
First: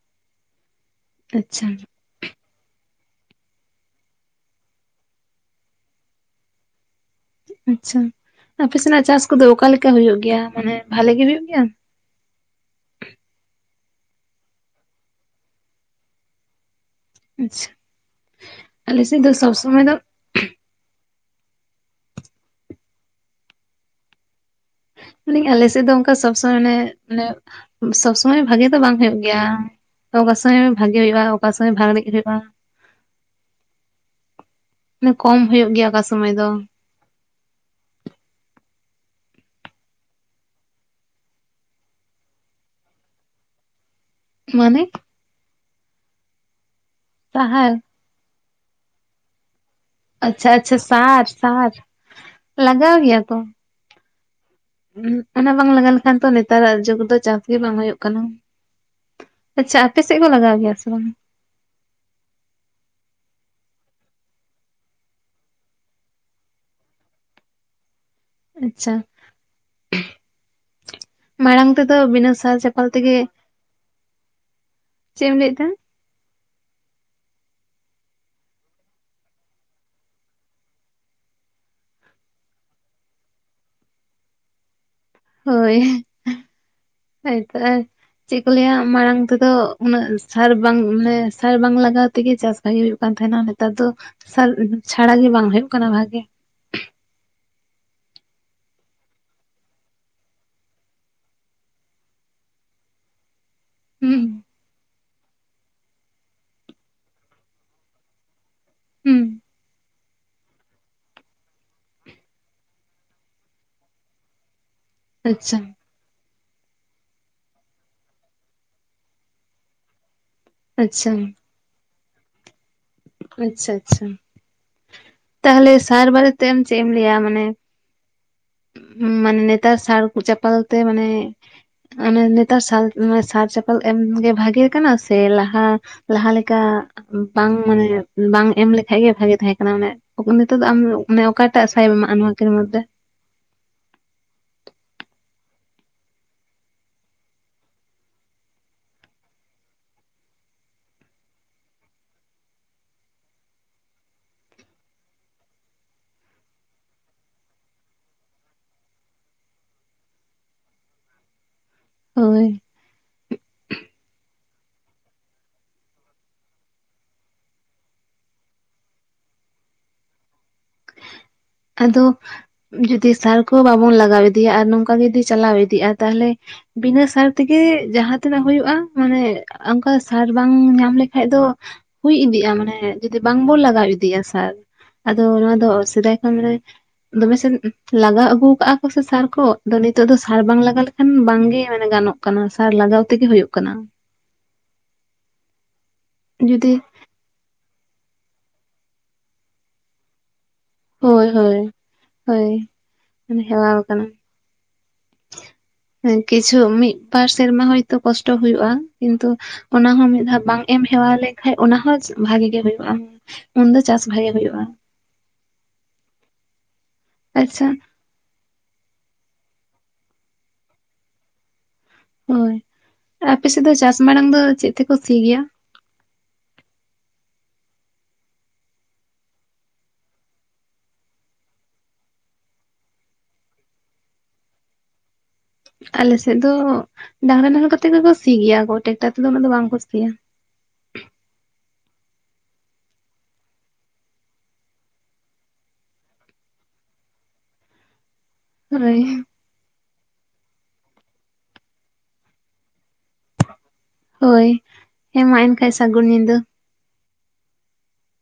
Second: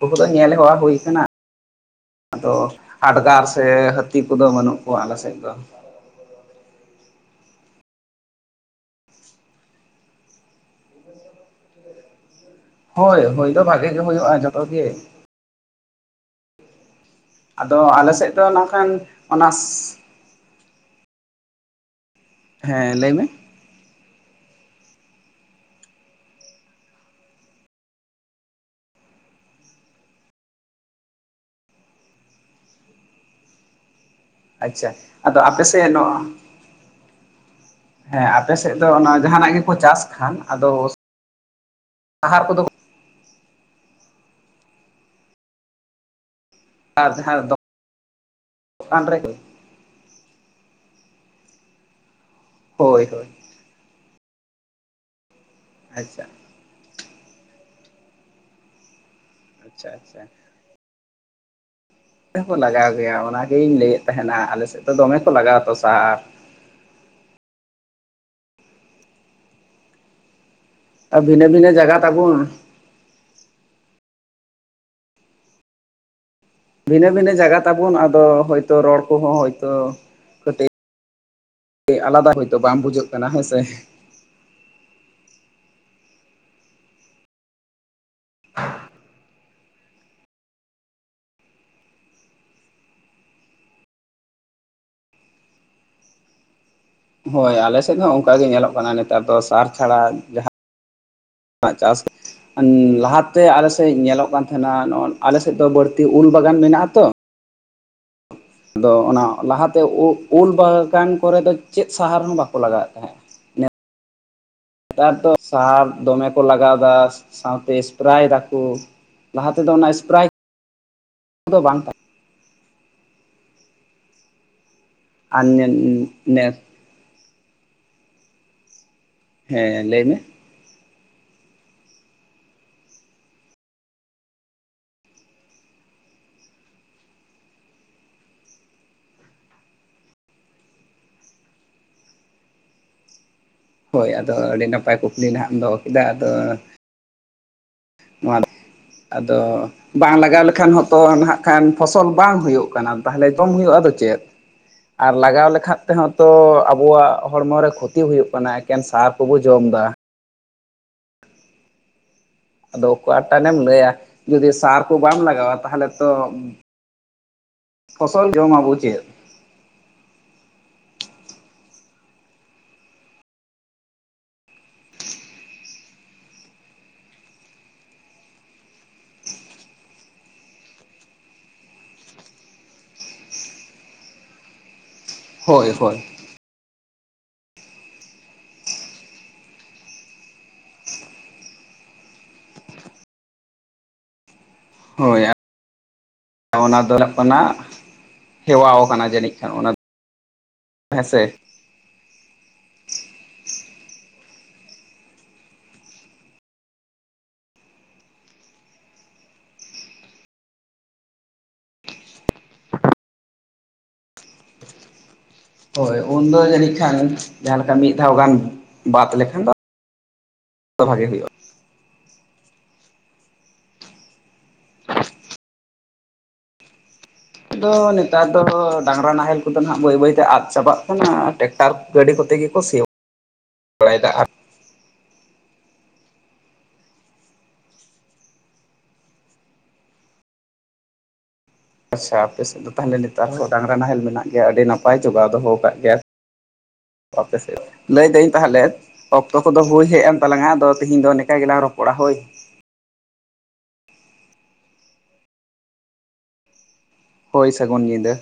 Speaker 2: ᱩᱱᱠᱩ ᱫᱚ ᱧᱮᱞ ᱦᱮᱣᱟ ᱦᱩᱭ ᱠᱟᱱᱟ ᱾
Speaker 1: ᱟᱪᱪᱷᱟ,
Speaker 2: ᱟᱫᱚ ᱦᱟᱰᱜᱟᱨ ᱥᱮ ᱦᱟᱹᱛᱤ ᱠᱚᱫᱚ ᱵᱟᱹᱱᱩᱜ ᱠᱚᱣᱟ ᱟᱞᱮ ᱥᱮᱫ ᱫᱚ ᱾
Speaker 1: ᱟᱪᱪᱷᱟ, ᱟᱯᱮ ᱥᱮᱱᱟᱜ ᱪᱟᱥ ᱠᱚᱫᱚ ᱚᱠᱟᱞᱮᱠᱟ ᱦᱩᱭᱩᱜᱭ ᱜᱮᱭᱟ ᱢᱟᱱᱮ ᱵᱷᱟᱞᱮᱜᱤ ᱦᱩᱭᱩᱜ ᱜᱮᱭᱟ?
Speaker 2: ᱦᱳᱭ ᱦᱳᱭ ᱫᱚ ᱵᱷᱟᱜᱮ ᱜᱮ ᱦᱩᱭᱩᱜᱼᱟ ᱡᱚᱛᱚ ᱜᱮ ᱾
Speaker 1: ᱟᱪᱪᱷᱟ
Speaker 2: ᱟᱫᱚ ᱟᱞᱮ ᱥᱮᱫ ᱫᱚ ᱱᱚᱝᱠᱟᱱ
Speaker 1: ᱟᱞᱮ ᱥᱮᱫ ᱫᱚ
Speaker 2: ᱚᱱᱟ
Speaker 1: ᱥᱚᱵᱽ ᱥᱚᱢᱚᱭ ᱫᱚ
Speaker 2: ᱦᱮᱸ ᱞᱟᱹᱭ ᱢᱮ,
Speaker 1: ᱢᱟᱱᱮ ᱟᱞᱮᱥᱮᱫ ᱫᱚ ᱚᱱᱠᱟ ᱥᱚᱵ ᱥᱚᱢᱚᱭ ᱢᱟᱱᱮ ᱢᱮᱱᱮ ᱥᱚᱵ ᱥᱚᱢᱚᱭ ᱵᱷᱟᱜᱮ ᱫᱚ ᱵᱟᱝ ᱦᱩᱭᱩᱜ ᱜᱮᱭᱟ ᱾ ᱚᱠᱟ ᱥᱚᱢᱚᱭ ᱵᱷᱟᱜᱮ ᱦᱩᱭᱩᱜᱼᱟ ᱚᱠᱟ ᱥᱚᱢᱚᱭ ᱵᱟᱲᱤᱡ ᱦᱩᱭᱩᱜᱼᱟ
Speaker 2: ᱟᱪᱪᱷᱟ
Speaker 1: ᱾
Speaker 2: ᱟᱫᱚ
Speaker 1: ᱠᱚᱢ
Speaker 2: ᱟᱯᱮ
Speaker 1: ᱦᱩᱭᱩᱜ ᱜᱮᱭᱟ
Speaker 2: ᱥᱮᱫ
Speaker 1: ᱚᱠᱟ
Speaker 2: ᱱᱚᱣᱟ
Speaker 1: ᱥᱚᱢᱚᱭ ᱫᱚ ᱾
Speaker 2: ᱦᱮᱸ ᱟᱯᱮᱥᱮᱫ ᱫᱚ ᱚᱱᱟ ᱡᱟᱦᱟᱸᱱᱟᱜ ᱜᱮᱠᱚ ᱪᱟᱥ ᱠᱷᱟᱱ ᱟᱫᱚ ᱟᱦᱟᱨ ᱠᱚᱫᱚ
Speaker 1: ᱢᱟᱱᱮ?
Speaker 2: ᱟᱨ ᱡᱟᱦᱟᱸ ᱫᱚ
Speaker 1: ᱥᱟᱦᱟᱨ
Speaker 2: [INAUDIBLE] ᱪᱮᱛᱟᱱ ᱨᱮᱜᱮ
Speaker 1: ᱟᱪᱪᱷᱟ ᱟᱪᱪᱷᱟ ᱥᱟᱨ ᱥᱟᱨ ᱞᱟᱜᱟᱣ
Speaker 2: ᱦᱳᱭ
Speaker 1: ᱜᱮᱭᱟ
Speaker 2: ᱦᱳᱭ
Speaker 1: ᱠᱚ᱾ ᱚᱱᱟ ᱵᱟᱝ ᱞᱟᱜᱟᱣ ᱞᱮᱠᱷᱟᱱ
Speaker 2: ᱟᱪᱪᱷᱟ
Speaker 1: ᱛᱚ ᱱᱮᱛᱟᱨᱟᱜ ᱡᱩᱜᱽ ᱫᱚ ᱪᱟᱥ ᱜᱮ ᱵᱟᱝ ᱦᱩᱭᱩᱜ ᱠᱟᱱᱟ ᱾ ᱟᱪᱪᱷᱟ, ᱟᱯᱮ ᱥᱮᱫ ᱠᱚ ᱞᱟᱜᱟᱣ ᱜᱮᱭᱟ ᱥᱮ ᱵᱟᱝ?
Speaker 2: ᱛᱮ ᱦᱚᱸᱠᱚ ᱞᱟᱜᱟᱣ ᱜᱮᱭᱟ ᱚᱱᱟᱜᱤᱧ ᱞᱟᱹᱭᱮᱫ ᱛᱟᱦᱮᱱᱟ ᱟᱞᱮ ᱥᱮᱫ ᱫᱚ ᱫᱚᱢᱮ ᱠᱚ ᱞᱟᱜᱟ ᱟ ᱛᱚ ᱥᱟᱨ ᱾
Speaker 1: ᱟᱪᱪᱷᱟ [INAUDIBLE]
Speaker 2: ᱵᱷᱤᱱᱟᱹ
Speaker 1: ᱢᱟᱲᱟᱝ
Speaker 2: ᱵᱷᱤᱱᱟᱹ ᱡᱟᱭᱜᱟ
Speaker 1: ᱛᱮᱫᱚ ᱵᱤᱱᱟᱹ
Speaker 2: ᱛᱟᱵᱚᱱ
Speaker 1: ᱥᱟᱨ ᱚᱞ ᱛᱮᱜᱮ [INAUDIBLE] ᱪᱮᱫ ᱮᱢ ᱞᱟᱹᱭᱫᱟ?
Speaker 2: ᱵᱷᱤᱱᱟᱹ ᱵᱷᱤᱱᱟᱹ ᱡᱟᱜᱟ ᱛᱟᱵᱚᱱ ᱟᱫᱚ ᱦᱚᱭᱛᱚ ᱨᱚᱲ ᱠᱚᱦᱚᱸ ᱦᱭᱛᱚ ᱟᱞᱟᱫᱟ ᱦᱳᱭᱛᱳ ᱵᱟᱝ ᱵᱩᱡᱷᱟᱹᱜ ᱠᱟᱱᱟ ᱦᱮᱸ ᱥᱮ ᱾
Speaker 1: ᱦᱳᱭ, ᱦᱳᱭ ᱛᱚ ᱪᱮᱫ ᱠᱚ ᱞᱟᱹᱭᱟ ᱢᱟᱲᱟᱝ ᱛᱮᱫᱚ ᱩᱱᱟᱹᱜ ᱥᱟᱨ ᱵᱟᱝ ᱢᱟᱱᱮ ᱥᱟᱨ ᱵᱟᱝ ᱞᱟᱜᱟᱣ ᱛᱮᱜᱮ ᱪᱟᱥ ᱵᱷᱟᱜᱤ ᱦᱩᱭᱩᱜ ᱠᱟᱱ ᱛᱟᱦᱮᱱᱟ ᱱᱮᱛᱟᱨ ᱫᱚ ᱥᱟᱨ ᱪᱷᱟᱲᱟ ᱜᱮ ᱵᱟᱝ ᱦᱩᱭᱩᱜ ᱠᱟᱱᱟ ᱵᱷᱟᱜᱮ᱾
Speaker 2: ᱦᱳᱭ ᱟᱞᱮ ᱥᱮᱫ ᱦᱚᱸ ᱚᱱᱠᱟᱟᱜ ᱜᱮ ᱧᱮᱞᱚᱜ ᱠᱟᱱᱟ ᱱᱮᱛᱟᱨ ᱫᱚ ᱥᱟᱨ ᱪᱷᱟᱲᱟ ᱡᱟᱦᱟᱸ ᱪᱟᱥ ᱞᱟᱦᱟ ᱱᱛᱮ ᱟᱞᱮᱥᱮᱫ
Speaker 1: ᱦᱩᱸ
Speaker 2: ᱧᱮᱞᱚᱜ ᱠᱟᱱ ᱛᱟᱦᱮᱱᱟ ᱱᱚ ᱟᱞᱮᱥᱮᱫ ᱫᱚ ᱵᱟᱹᱲᱛᱤ ᱩᱞ ᱵᱟᱜᱟᱱ ᱢᱮᱱᱟᱜ ᱟ ᱛᱚ ᱾ ᱟᱫᱚ
Speaker 1: ᱦᱩᱸ
Speaker 2: ᱚᱱᱟ ᱞᱟᱦᱟᱛᱮ ᱩᱞ ᱵᱟᱜᱟᱱ ᱠᱚᱨᱮᱫᱚ ᱪᱮᱫ ᱥᱟᱦᱟᱨ ᱦᱚᱸ ᱵᱟᱠᱚ ᱞᱟᱜᱟᱣᱮᱫ ᱛᱟᱦᱮᱸᱫ ᱾ ᱱᱮᱛᱟᱨ ᱛᱚ
Speaker 1: ᱟᱪᱪᱷᱟ
Speaker 2: ᱥᱟᱨ ᱫᱚᱢᱮ, ᱞᱟᱜᱟᱣ ᱫᱟ ᱥᱟᱶᱛᱮ ᱥᱯᱨᱮᱭ ᱫᱟᱠᱚ ᱞᱟᱦᱟ ᱛᱮᱫᱚ ᱚᱱᱟ ᱥᱯᱨᱟᱭ,
Speaker 1: ᱟᱪᱪᱷᱟ ᱾
Speaker 2: ᱫᱚ ᱵᱟᱝ ᱛᱟᱦᱮᱸ ᱾
Speaker 1: ᱟᱪᱪᱷᱟ ᱟᱪᱪᱷᱟ
Speaker 2: ᱟᱨ
Speaker 1: ᱛᱟᱦᱟᱞᱮ ᱥᱟᱨ ᱵᱟᱨᱮᱛᱮ
Speaker 2: ᱱᱮᱥ
Speaker 1: ᱟᱢ ᱪᱮᱜ ᱮᱢ ᱞᱟᱹᱭᱟ ᱢᱟᱱᱮ? ᱢᱟᱱᱮ ᱱᱮᱛᱟᱨ
Speaker 2: ᱦᱮᱸ
Speaker 1: ᱥᱟᱨ
Speaker 2: ᱞᱟᱹᱭ ᱢᱮ
Speaker 1: ᱠᱚ ᱪᱟᱯᱟᱞ ᱛᱮ ᱢᱟᱱᱮ, ᱚᱱᱮ ᱱᱮᱛᱟᱨ ᱥᱟᱞ ᱥᱟᱨ ᱪᱟᱯᱟᱞ ᱮᱢᱜᱮ ᱵᱷᱟᱜᱮ ᱠᱟᱱᱟ ᱥᱮ ᱞᱟᱦᱟ, ᱞᱟᱦᱟ ᱞᱮᱠᱟ ᱵᱟᱝ ᱢᱟᱱᱮ ᱵᱟᱝ ᱮᱢ ᱞᱮᱠᱷᱟᱡ ᱜᱮ ᱵᱷᱟᱜᱤ ᱛᱟᱦᱮᱸ ᱠᱟᱱᱟ ᱚᱱᱮ, ᱱᱤᱛᱚᱜ ᱫᱚ ᱟᱢ ᱢᱮ ᱚᱠᱟᱴᱟᱜ ᱥᱟᱭᱮᱢ ᱮᱢᱟᱜᱼᱟ ᱱᱚᱣᱟ ᱠᱤᱱ ᱢᱚᱫᱷᱮ ᱾
Speaker 2: ᱦᱳᱭ ᱟᱫᱚ ᱟᱹᱰᱤ ᱱᱟᱯᱟᱭ ᱠᱩᱠᱞᱤ ᱱᱟᱦᱟᱜ ᱮᱢ ᱫᱚᱦᱚ ᱠᱮᱫᱟ ᱟᱫᱚ, [INAUDIBLE] ᱟᱫᱚ ᱵᱟᱝ ᱞᱟᱜᱟᱣ ᱞᱮᱠᱷᱟᱱ ᱦᱚᱸᱛᱚ ᱱᱟᱦᱟᱜ ᱠᱷᱟᱱ ᱯᱷᱚᱥᱚᱞ ᱵᱟᱝ ᱦᱩᱭᱩᱜ ᱠᱟᱱᱟ ᱛᱟᱦᱮᱞᱮ ᱡᱚᱢ ᱦᱩᱭᱩᱜ ᱟᱫᱚ ᱪᱮᱫ? ᱟᱨ ᱞᱟᱜᱟᱣ ᱞᱮᱠᱷᱟ ᱛᱮᱦᱚᱸ ᱛᱚ ᱟᱵᱚᱣᱟᱜ ᱦᱚᱲᱢᱚᱨᱮ ᱠᱷᱚᱛᱤ ᱦᱩᱭᱩᱜ ᱠᱟᱱᱟ ᱮᱠᱮᱱ ᱥᱟᱨ ᱠᱚᱵᱚ ᱡᱚᱢ ᱫᱟ ᱾
Speaker 1: ᱦᱳᱭ ᱾
Speaker 2: ᱟᱫᱚ ᱚᱠᱟ ᱴᱟᱱᱮᱢ ᱞᱟᱹᱭᱟ ᱡᱩᱫᱤ ᱥᱟᱨ ᱠᱚ ᱵᱟᱢ ᱞᱟᱜᱟᱣᱟ ᱛᱟᱦᱚᱞᱮ ᱛᱚ ᱾ ᱯᱷᱚᱥᱚᱞ ᱡᱚᱢ ᱟᱵᱚ ᱪᱮᱫ ᱾
Speaker 1: ᱟᱫᱚ ᱡᱩᱫᱤ ᱥᱟᱨ ᱠᱚ ᱵᱟᱵᱚᱱ ᱞᱟᱜᱟᱣ ᱤᱫᱤᱭᱟ ᱟᱨ ᱱᱚᱝᱠᱟᱜᱮ ᱡᱩᱫᱤ ᱪᱟᱞᱟᱣ ᱤᱫᱤᱜᱼᱟ ᱛᱟᱞᱦᱮ ᱾ ᱵᱤᱱᱟᱹ ᱥᱟᱨ ᱛᱮᱜᱮ ᱡᱟᱦᱟᱸ ᱛᱤᱱᱟᱹᱜ ᱦᱩᱭᱩᱜᱼᱟ ᱢᱟᱱᱮ ᱾ ᱚᱱᱠᱟ ᱥᱟᱨ ᱵᱟᱝ ᱧᱟᱢ ᱞᱮᱠᱷᱟᱡ ᱫᱚ ᱾ ᱦᱩᱭ ᱤᱫᱤᱜᱼᱟ ᱢᱟᱱᱮ ᱡᱩᱫᱤ ᱵᱟᱝᱵᱚᱱ ᱞᱟᱜᱟᱣ ᱤᱫᱤᱭᱟ ᱥᱟᱨ ᱟᱫᱚ ᱱᱚᱣᱟ ᱫᱚ
Speaker 2: ᱦᱳᱭ ᱦᱳᱭ
Speaker 1: ᱥᱮᱫᱟᱭ ᱾ ᱟᱢᱨᱮ ᱾ ᱫᱚᱢᱮᱥᱮᱱ ᱞᱟᱜᱟᱣ ᱟᱹᱜᱩ ᱟᱠᱟᱜᱼᱟ ᱠᱚ ᱥᱮ ᱥᱟᱨ ᱠᱚ ᱟᱫᱚ ᱱᱤᱛᱚᱜ ᱫᱚ ᱥᱟᱨ ᱵᱟᱝ ᱞᱟᱜᱟᱣ ᱞᱮᱠᱷᱟᱱ ᱵᱟᱝ ᱜᱮ ᱢᱟᱱᱮ ᱜᱟᱱᱚᱜ ᱾ ᱠᱟᱱᱟ ᱥᱟᱨ ᱞᱟᱜᱟᱣ ᱛᱮᱜᱮ ᱦᱩᱭᱩᱜ ᱠᱟᱱᱟ ᱾
Speaker 2: ᱦᱳᱹᱭ
Speaker 1: ᱡᱩᱫᱤ
Speaker 2: ᱚᱱᱟ ᱫᱚ ᱦᱩᱭᱩᱜ ᱠᱟᱱᱟ ᱦᱮᱣᱟᱣ ᱟᱠᱟᱱᱟ ᱡᱟᱹᱱᱤᱡ ᱠᱷᱟᱱ ᱚᱱᱟ ᱾
Speaker 1: ᱦᱳᱹᱭ ᱦᱳᱹᱭ ᱦᱳᱹᱭ ᱢᱟᱱᱮ ᱦᱮᱣᱟᱣ ᱠᱟᱱᱟ ᱾ ᱠᱤᱪᱷᱩ ᱢᱤᱫ ᱵᱟᱨ ᱥᱮᱨᱢᱟ ᱦᱚᱭᱛᱳ ᱠᱚᱥᱴᱚ ᱦᱩᱭᱩᱜᱼᱟ ᱠᱤᱱᱛᱩ ᱾ ᱚᱱᱟᱦᱚᱸ ᱢᱤᱫ ᱫᱷᱟᱣ ᱵᱟᱝ ᱮᱢ ᱦᱮᱣᱟ ᱞᱮᱱᱠᱷᱟᱡ ᱚᱱᱟᱦᱚᱸ ᱵᱷᱟᱜᱤ ᱜᱮ ᱦᱩᱭᱩᱜᱼᱟ ᱾ ᱩᱱ ᱫᱚ ᱪᱟᱥ ᱵᱷᱟᱜᱮ ᱦᱳᱭᱳᱜᱼᱟ ᱾
Speaker 2: ᱦᱳᱭ ᱩᱱ ᱫᱚ ᱡᱟᱹᱱᱤᱡ ᱠᱷᱟᱱ ᱡᱟᱦᱟᱸ
Speaker 1: ᱟᱪᱪᱷᱟ
Speaker 2: ᱞᱮᱠᱟ ᱢᱤᱫ ᱾ ᱢᱤᱫ ᱫᱷᱟᱣ ᱜᱟᱱ ᱵᱟᱫ ᱞᱮᱠᱷᱟᱱ ᱫᱚ ᱵᱷᱟᱜᱮ ᱦᱩᱭᱩᱜᱼᱟ ᱾
Speaker 1: ᱦᱳᱭ ᱟᱯᱮᱥᱮᱫ ᱫᱚ ᱪᱟᱥ ᱢᱟᱲᱟᱝ ᱫᱚ ᱪᱮᱫ ᱛᱮᱠᱚ ᱥᱤ ᱜᱮᱭᱟ?
Speaker 2: ᱟᱫᱚ ᱱᱮᱛᱟᱨ ᱫᱚ ᱰᱟᱝᱨᱟ ᱱᱟᱦᱮᱞ ᱠᱚ ᱫᱚ ᱱᱟᱦᱟᱜ ᱵᱟᱹᱭ ᱵᱟᱹᱭ ᱛᱮ ᱟᱫ ᱪᱟᱵᱟᱜ ᱠᱟᱱᱟ ᱴᱮᱠᱴᱟᱨ ᱜᱟᱹᱰᱤ ᱠᱚᱛᱮ ᱜᱮ ᱠᱚ ᱥᱮᱭᱟ ᱾
Speaker 1: [INAUDIBLE]
Speaker 2: ᱵᱟᱲᱟᱭ ᱫᱟ ᱟᱨ
Speaker 1: ᱟᱞᱮᱥᱮᱫ ᱫᱚ ᱰᱟᱝᱨᱟ ᱱᱟᱦᱮᱞ ᱠᱚᱛᱮ ᱜᱮ ᱠᱚ ᱥᱤ ᱜᱮᱭᱟ ᱠᱚ ᱴᱮᱠᱴᱟᱨ ᱛᱮ ᱫᱚ ᱩᱱᱟᱹᱜ ᱫᱚ ᱵᱟᱝ ᱠᱚ ᱥᱤᱭᱟ ᱾
Speaker 2: ᱟᱪᱪᱷᱟ ᱟᱯᱮᱥᱮᱫ ᱫᱚ ᱛᱟᱦᱮᱞᱮ ᱱᱮᱛᱟᱨ ᱦᱚᱸ ᱰᱟᱝᱨᱟ ᱱᱟᱦᱮᱞ ᱢᱮᱱᱟᱜ ᱜᱮᱭᱟ ᱟᱹᱰᱤ ᱱᱟᱯᱟᱭ ᱡᱚᱜᱟᱣ ᱫᱚᱦᱚ ᱟᱠᱟᱫ ᱜᱮᱭᱟ ᱾ ᱟᱯᱮ ᱥᱮᱫ ᱨᱮ ᱾ ᱞᱟᱹᱭᱫᱟᱹᱧ ᱛᱟᱦᱟᱞᱮ
Speaker 1: ᱦᱳᱭ
Speaker 2: ᱚᱠᱛᱚ ᱠᱚ ᱫᱚ ᱦᱳᱭ ᱦᱮᱡ ᱮᱱ ᱛᱟᱞᱟᱝᱼᱟ ᱟᱫᱚ ᱛᱤᱦᱤᱧ ᱫᱚ ᱱᱤᱠᱟ ᱜᱮᱞᱟᱝ ᱨᱚᱯᱚᱲᱟ ᱦᱳᱭ ᱾
Speaker 1: ᱦᱳᱭ ᱦᱮᱸᱢᱟ ᱮᱱᱠᱷᱟᱱᱡ ᱥᱟᱹᱜᱩᱱ ᱧᱤᱫᱟᱹ᱾
Speaker 2: ᱦᱳᱭ ᱥᱟᱹᱜᱩᱱ ᱧᱤᱫᱟᱹ ᱾